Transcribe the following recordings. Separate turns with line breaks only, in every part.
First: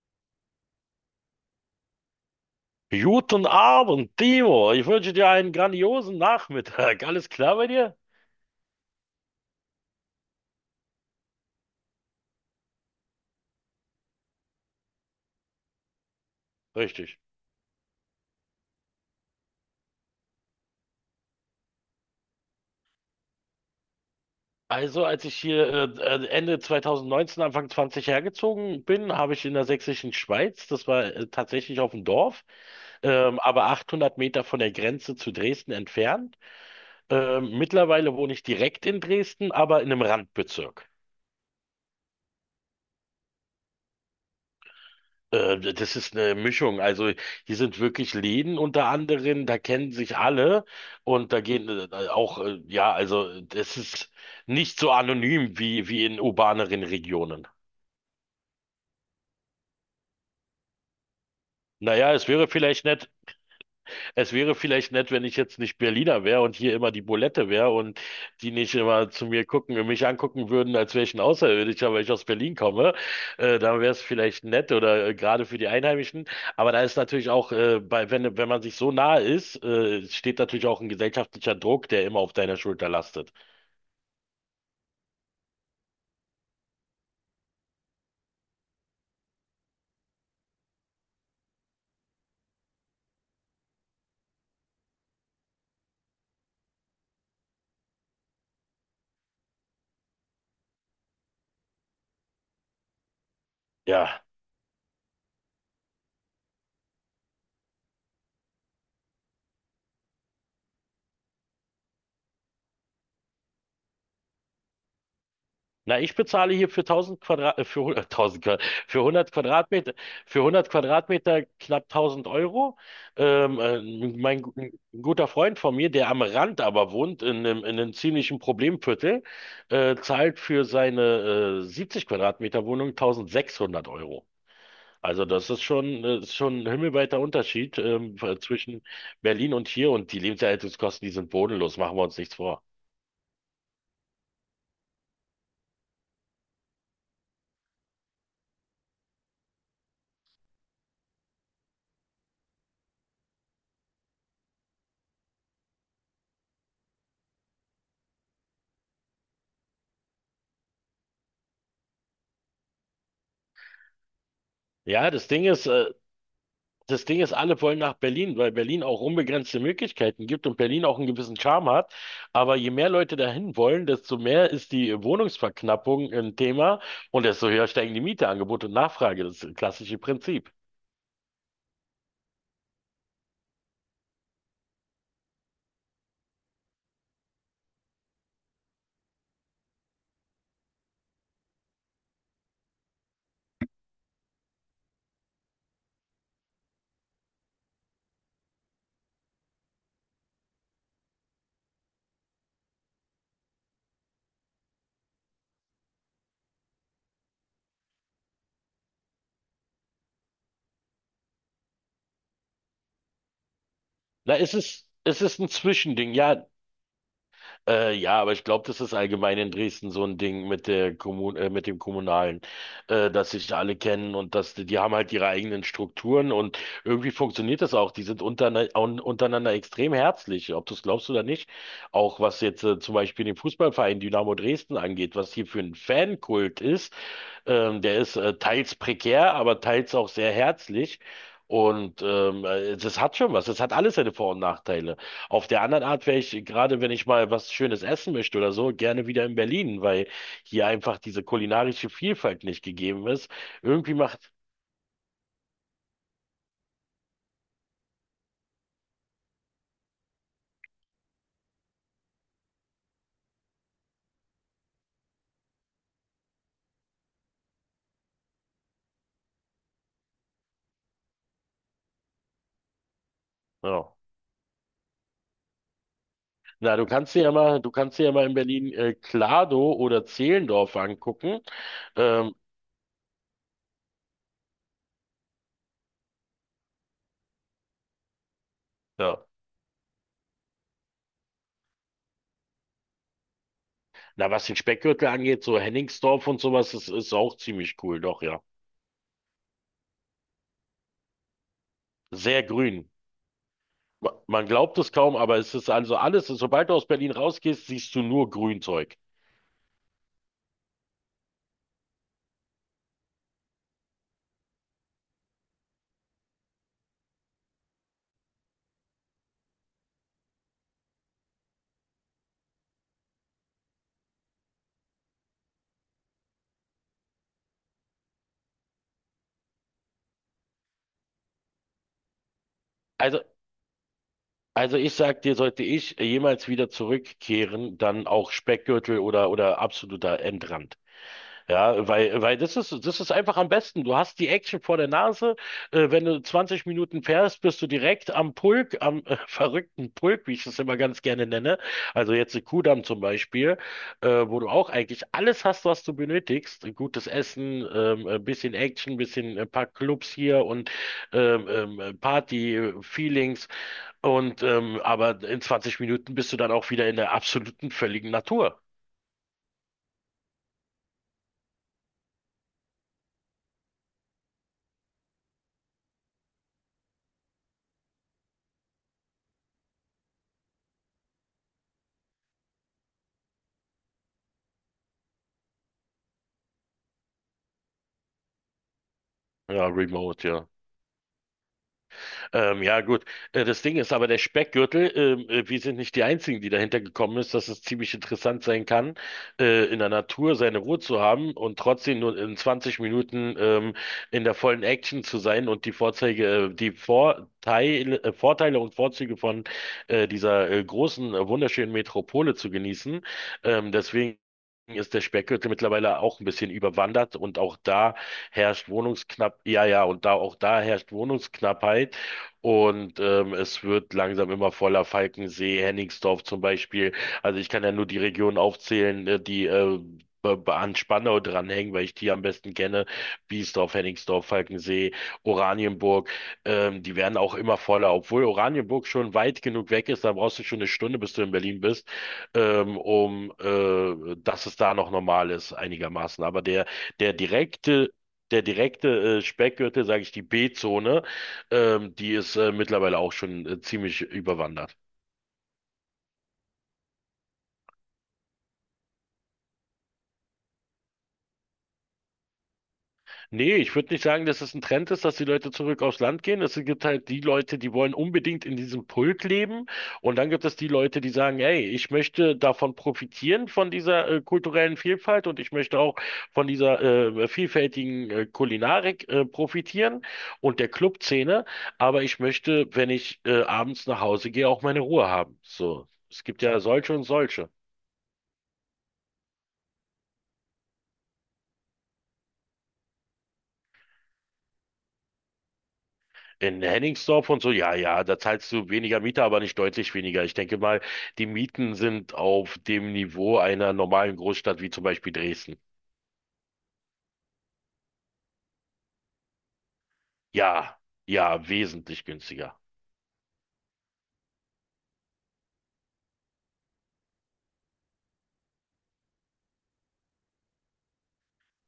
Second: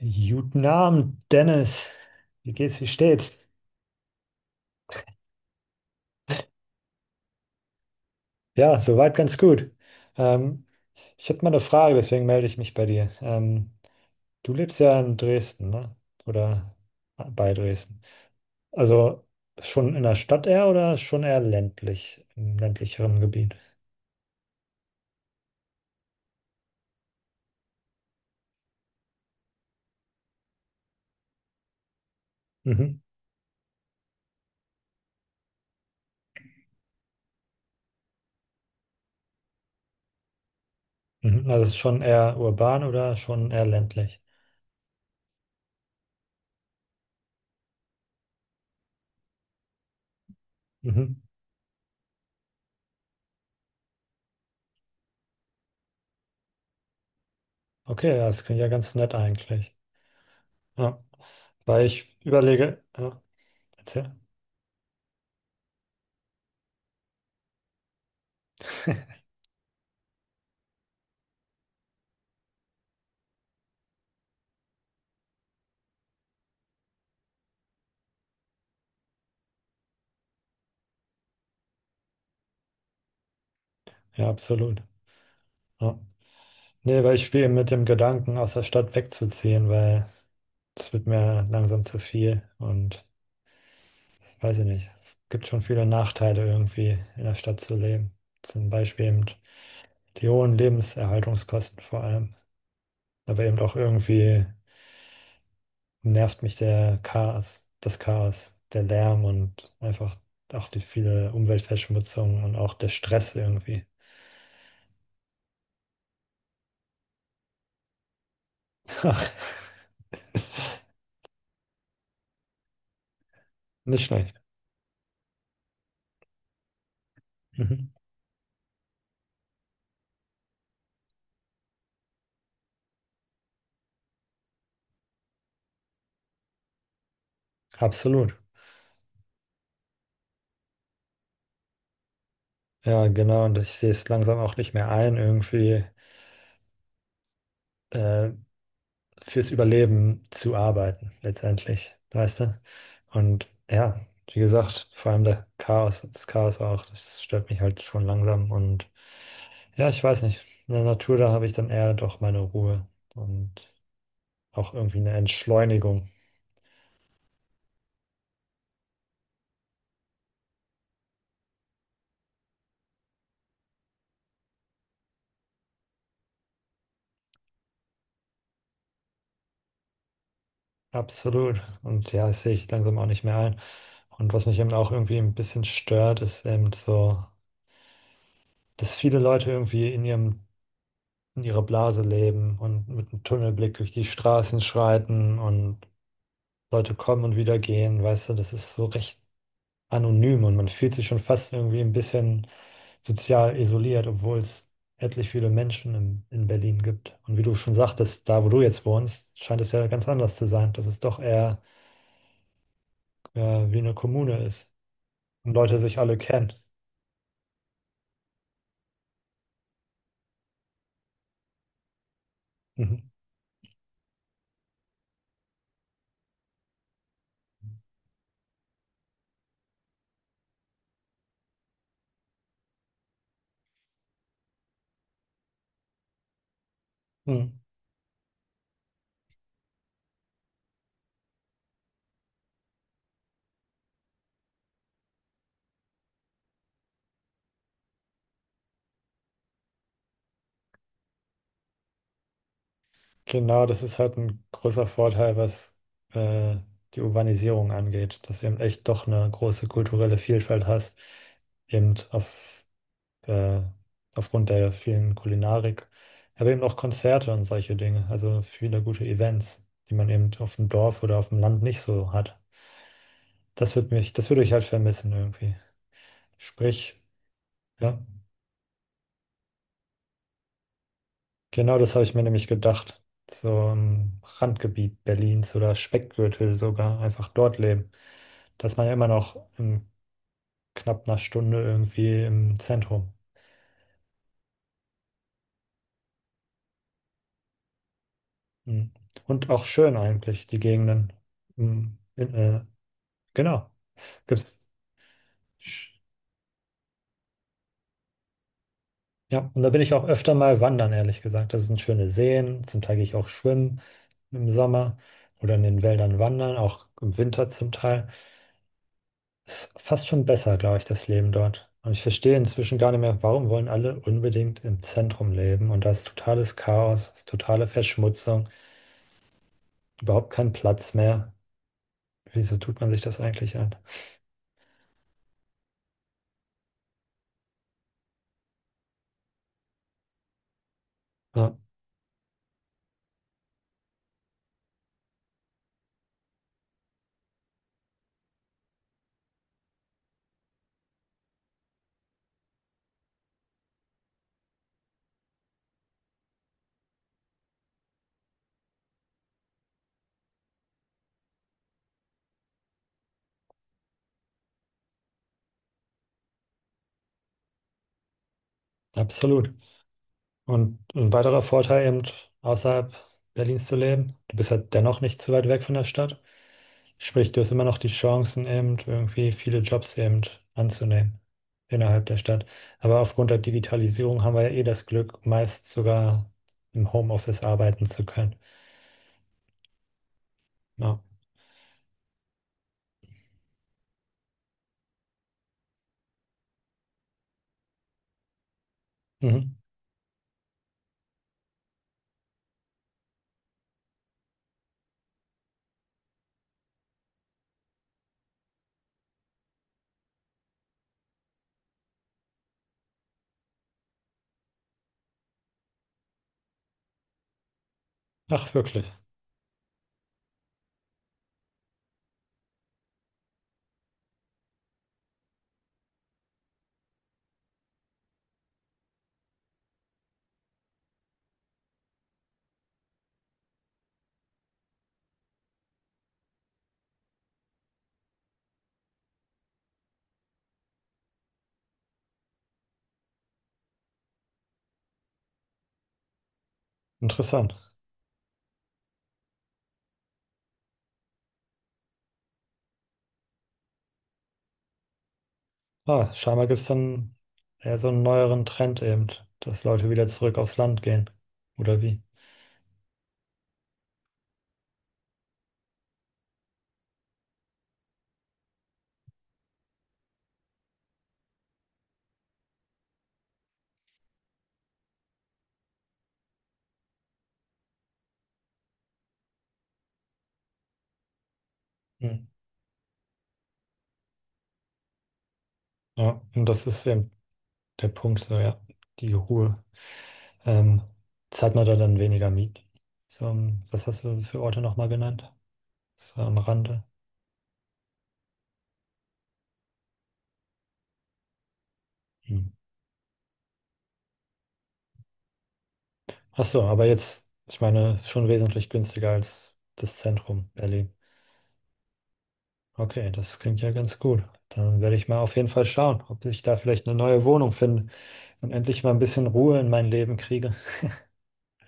Guten Abend, Dennis. Wie geht's, wie steht's?
Guten Abend, Timo. Ich wünsche dir einen grandiosen Nachmittag. Alles klar bei dir?
Ja, soweit ganz gut. Ähm, Ich habe mal eine Frage, deswegen melde ich mich bei dir. Du lebst ja in Dresden, ne? Oder
Richtig.
bei Dresden. Also schon in der Stadt eher oder schon eher ländlich, im ländlicheren Gebiet?
Also, als ich hier Ende 2019, Anfang 20 hergezogen bin, habe ich in der sächsischen Schweiz, das war tatsächlich auf dem Dorf,
Mhm.
aber 800 Meter von der Grenze zu Dresden entfernt. Mittlerweile wohne ich direkt in Dresden, aber in einem Randbezirk.
Mhm. Also es ist schon eher urban oder schon eher ländlich?
Das ist eine Mischung. Also hier sind wirklich Läden unter anderem, da kennen sich alle
Mhm.
und da gehen auch, ja, also das ist nicht so anonym wie in urbaneren Regionen.
Okay, ja, das klingt ja ganz nett eigentlich. Ja. Weil
Naja,
ich
es wäre
überlege,
vielleicht nett,
ja, erzähl.
Wenn ich jetzt nicht Berliner wäre und hier immer die Bulette wäre und die nicht immer zu mir gucken und mich angucken würden, als wäre ich ein Außerirdischer, weil ich aus Berlin komme. Da wäre es vielleicht nett oder gerade für die Einheimischen. Aber da ist natürlich auch, wenn man sich so nah ist, steht natürlich auch ein gesellschaftlicher Druck, der immer auf deiner Schulter lastet.
Ja, absolut. Ja. Nee, weil ich spiele mit dem Gedanken, aus der Stadt wegzuziehen, weil es wird mir langsam zu viel und weiß ich nicht. Es gibt schon viele Nachteile irgendwie in der Stadt zu leben. Zum Beispiel eben die hohen Lebenserhaltungskosten vor allem. Aber eben auch
Ja.
irgendwie nervt mich der Chaos, das Chaos, der Lärm und einfach auch die viele Umweltverschmutzung und auch der Stress irgendwie.
Na, ich bezahle hier für 1000 Quadrat, für 100, 1000 Quadrat, für 100 Quadratmeter, knapp 1000 Euro. Ähm, äh,
Nicht schlecht.
ein guter Freund von mir, der am Rand aber wohnt, in
Mhm.
einem ziemlichen Problemviertel, zahlt für seine, 70 Quadratmeter Wohnung 1600 Euro. Also das ist schon ein himmelweiter Unterschied,
Absolut.
zwischen Berlin und hier, und die Lebenserhaltungskosten, die sind bodenlos, machen wir uns nichts vor.
Ja, genau. Und ich sehe es langsam auch nicht mehr ein, irgendwie. äh, Fürs Überleben zu arbeiten, letztendlich, weißt du? Und ja, wie gesagt, vor allem der Chaos, das Chaos auch, das stört mich halt schon langsam und ja, ich weiß nicht, in der Natur, da habe ich dann eher doch meine Ruhe und auch irgendwie
Ja,
eine Entschleunigung.
das Ding ist, alle wollen nach Berlin, weil Berlin auch unbegrenzte Möglichkeiten gibt und Berlin auch einen gewissen Charme hat. Aber je mehr Leute dahin wollen, desto mehr ist die Wohnungsverknappung ein Thema und desto höher steigen die Miete, Angebot und Nachfrage, das klassische Prinzip.
Absolut. Und ja, das sehe ich langsam auch nicht mehr ein. Und was mich eben auch irgendwie ein bisschen stört, ist eben so, dass viele Leute irgendwie in ihrem in ihrer Blase leben und mit einem Tunnelblick durch die Straßen schreiten und Leute kommen und wieder gehen, weißt du, das ist so recht anonym und man fühlt sich schon fast irgendwie ein bisschen sozial isoliert, obwohl es etlich viele Menschen in Berlin gibt. Und wie du schon sagtest, da wo du jetzt wohnst, scheint es ja ganz anders zu sein, dass es doch eher äh, wie eine
Na,
Kommune
es
ist
ist, es ist ein
und Leute sich
Zwischending.
alle
Ja.
kennen.
Ja, aber ich glaube, das ist allgemein in Dresden so ein Ding mit der Kommun mit dem Kommunalen,
Mhm.
dass sich alle kennen und dass die haben halt ihre eigenen Strukturen und irgendwie funktioniert das auch. Die sind unterne un untereinander extrem herzlich, ob du es glaubst oder nicht. Auch was jetzt zum Beispiel den Fußballverein Dynamo Dresden angeht, was hier für ein Fankult ist.
Mhm.
Der ist teils prekär, aber teils auch sehr herzlich. Und das hat schon was. Das hat alles seine Vor- und Nachteile. Auf der anderen Art wäre ich, gerade wenn ich mal was Schönes essen möchte oder so, gerne wieder in Berlin, weil hier einfach diese kulinarische Vielfalt nicht gegeben ist.
Genau, das
Irgendwie
ist halt
macht,
ein großer Vorteil, was äh, die Urbanisierung angeht, dass du eben echt doch eine große kulturelle Vielfalt hast, eben auf, äh, aufgrund der vielen Kulinarik, aber eben auch Konzerte und solche Dinge, also viele gute Events, die man eben auf dem Dorf oder auf dem Land nicht so hat.
ja.
Das würde ich halt vermissen irgendwie.
Na,
Sprich,
du kannst
ja.
dir ja mal in Berlin Klado oder Zehlendorf angucken.
Genau das habe ich mir
Ähm,
nämlich gedacht. So im Randgebiet Berlins oder Speckgürtel sogar, einfach dort leben. Dass man ja immer
ja.
noch in knapp einer Stunde irgendwie im Zentrum.
Na, was den Speckgürtel angeht, so Hennigsdorf und sowas, das ist auch ziemlich cool, doch, ja.
Mhm. Und auch schön eigentlich, die Gegenden. Mhm.
Sehr grün.
Genau.
Man
Gibt's.
glaubt es kaum, aber es ist also alles, sobald du aus Berlin rausgehst, siehst du nur Grünzeug.
Ja, und da bin ich auch öfter mal wandern, ehrlich gesagt. Das sind schöne Seen. Zum Teil gehe ich auch schwimmen im Sommer oder in den Wäldern wandern, auch im Winter zum Teil. Ist fast schon besser, glaube ich, das Leben dort. Und ich verstehe inzwischen gar nicht mehr, warum wollen alle unbedingt im Zentrum leben? Und da ist totales Chaos, totale Verschmutzung, überhaupt kein Platz mehr. Wieso tut man sich das
Also,
eigentlich an?
also ich sag dir, sollte ich jemals wieder zurückkehren, dann auch Speckgürtel oder absoluter Endrand.
Ja,
Ja, weil, das ist einfach am besten. Du hast die Action vor der Nase. Wenn du 20 Minuten fährst, bist du direkt am Pulk, am verrückten Pulk, wie ich das immer ganz gerne nenne. Also jetzt in Kudamm zum Beispiel, wo du auch eigentlich alles hast, was du benötigst. Gutes Essen, ein bisschen Action, bisschen ein paar Clubs hier und Party-Feelings. Und aber in 20 Minuten bist du dann auch wieder in der absoluten völligen Natur.
absolut. Und ein weiterer Vorteil eben, außerhalb Berlins zu leben, du bist halt dennoch nicht zu weit weg von der Stadt. Sprich, du hast immer noch die Chancen eben, irgendwie viele Jobs eben anzunehmen innerhalb der Stadt. Aber aufgrund der Digitalisierung haben wir ja eh das Glück, meist sogar im Homeoffice arbeiten zu können.
Ja, remote, ja.
Ja.
Ja, gut. Das Ding ist aber der Speckgürtel, wir sind nicht die Einzigen, die dahinter gekommen ist, dass es ziemlich interessant sein kann,
Mhm.
in der Natur seine Ruhe zu haben und trotzdem nur in 20 Minuten in der vollen Action zu sein und die Vorzeige, die Vorteile, Vorteile und Vorzüge von dieser großen, wunderschönen Metropole zu genießen. Deswegen ist der Speckgürtel mittlerweile auch ein bisschen überwandert, und auch da
Ach,
herrscht
wirklich.
Ja, ja, und da auch da herrscht Wohnungsknappheit, und es wird langsam immer voller. Falkensee, Hennigsdorf zum Beispiel. Also ich kann ja nur die Regionen aufzählen, die an Spandau dranhängen, weil ich die am besten kenne. Biesdorf, Hennigsdorf, Falkensee, Oranienburg. Die werden auch immer voller, obwohl Oranienburg schon weit genug weg ist. Da brauchst du schon eine Stunde, bis du in Berlin bist, um dass es da noch normal ist, einigermaßen. Aber der
Interessant.
direkte der direkte Speckgürtel, sage ich, die B-Zone, die ist mittlerweile auch schon ziemlich überwandert.
Ah, scheinbar gibt es dann eher so einen neueren Trend eben, dass Leute wieder zurück aufs Land gehen. Oder wie?
Nee, ich würde nicht sagen, dass es ein Trend ist, dass die Leute zurück aufs Land gehen. Es gibt halt die Leute, die wollen unbedingt in diesem Pulk leben. Und dann gibt es die Leute, die sagen, ey, ich möchte davon profitieren, von dieser kulturellen Vielfalt, und ich möchte auch von dieser vielfältigen Kulinarik profitieren und der Clubszene. Aber ich
Mhm.
möchte, wenn ich abends nach Hause gehe, auch meine Ruhe haben. So,
Ja,
es gibt
und
ja
das ist
solche und
eben
solche.
der Punkt, so ja, die Ruhe. Ähm, Jetzt hat man da dann weniger Mieten. So, was hast du für Orte nochmal genannt? So am
In
Rande.
Hennigsdorf und so, ja, ja, da zahlst du weniger Miete, aber nicht deutlich weniger. Ich denke mal, die Mieten sind
Hm.
auf dem Niveau einer normalen Großstadt wie zum Beispiel Dresden.
Ach so, aber jetzt, ich meine, ist schon wesentlich günstiger als das Zentrum
Ja,
Berlin.
ja, wesentlich günstiger.
Okay, das klingt ja ganz gut. Dann werde ich mal auf jeden Fall schauen, ob ich da vielleicht eine neue Wohnung finde und endlich mal ein bisschen Ruhe in mein Leben kriege.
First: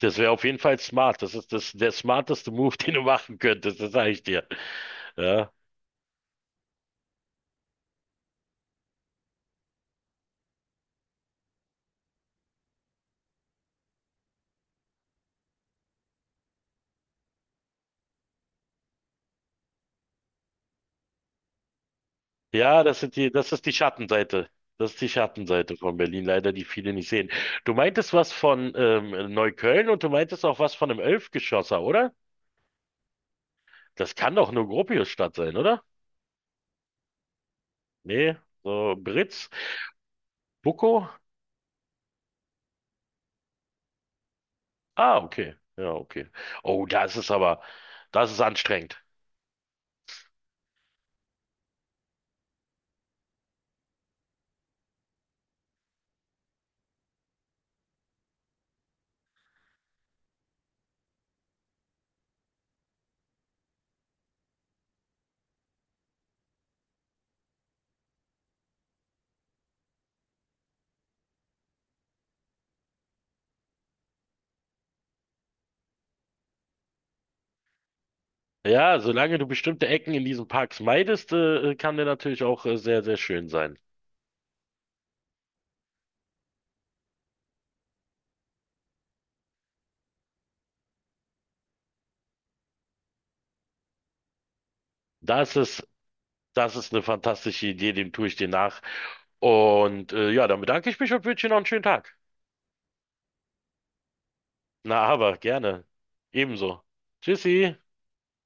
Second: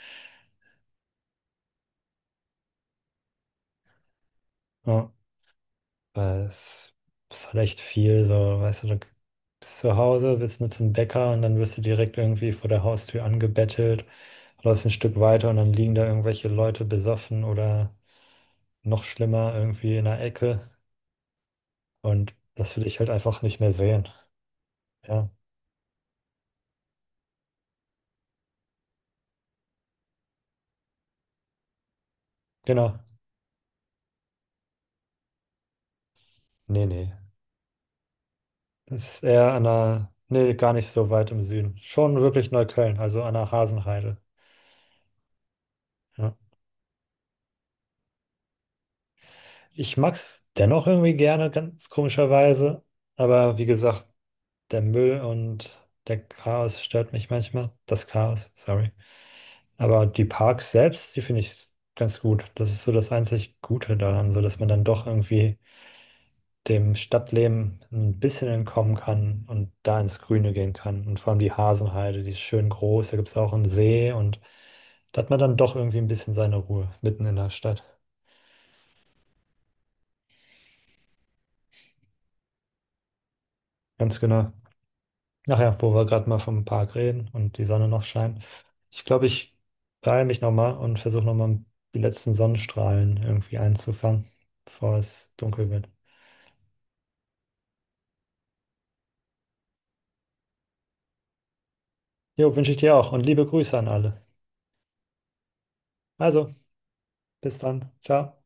Das wäre auf jeden Fall smart. Das ist das, der smarteste Move, den du machen könntest, das sage ich dir.
Ja.
Ja,
Weil es ist halt echt viel, so, weißt du, du bist zu Hause, willst nur zum Bäcker und dann wirst du direkt irgendwie vor der Haustür angebettelt, läufst ein Stück weiter und dann liegen da irgendwelche Leute besoffen oder noch schlimmer irgendwie in der Ecke und das
ja,
will ich halt einfach
das
nicht
ist
mehr
die
sehen.
Schattenseite. Das ist die
Ja,
Schattenseite von Berlin, leider, die viele nicht sehen. Du meintest was von Neukölln, und du meintest auch was von einem Elfgeschosser, oder?
genau.
Das kann doch nur Gropiusstadt sein, oder?
Nee, nee.
Nee, so
Ist
Britz,
eher an der, nee, gar nicht
Buko.
so weit im Süden. Schon wirklich Neukölln, also an der Hasenheide.
Ah, okay. Ja, okay.
Ja.
Oh, das ist anstrengend.
Ich mag's dennoch irgendwie gerne, ganz komischerweise. Aber wie gesagt, der Müll und der Chaos stört mich manchmal. Das Chaos, sorry. Aber die Parks selbst, die finde ich ganz gut. Das ist so das einzig Gute daran, so dass man dann doch irgendwie dem Stadtleben ein bisschen entkommen kann und da ins Grüne gehen kann. Und vor allem die Hasenheide, die ist schön groß. Da gibt es auch einen See und da hat man dann doch irgendwie ein bisschen seine Ruhe mitten in der Stadt.
Ja, solange du bestimmte Ecken in diesen Parks meidest, kann der natürlich auch sehr, sehr schön sein.
Ganz genau. Ach ja, wo wir gerade mal vom Park reden und die Sonne noch scheint. Ich glaube, ich beeile mich nochmal und versuche nochmal die letzten Sonnenstrahlen irgendwie einzufangen, bevor es
Das
dunkel
ist,
wird.
Das ist eine fantastische Idee, dem tue ich dir nach. Und ja, dann bedanke ich mich und wünsche dir noch einen schönen Tag.
Jo, wünsche ich dir auch und liebe Grüße an alle.
Na, aber gerne.
Also,
Ebenso.
bis
Tschüssi.
dann. Ciao.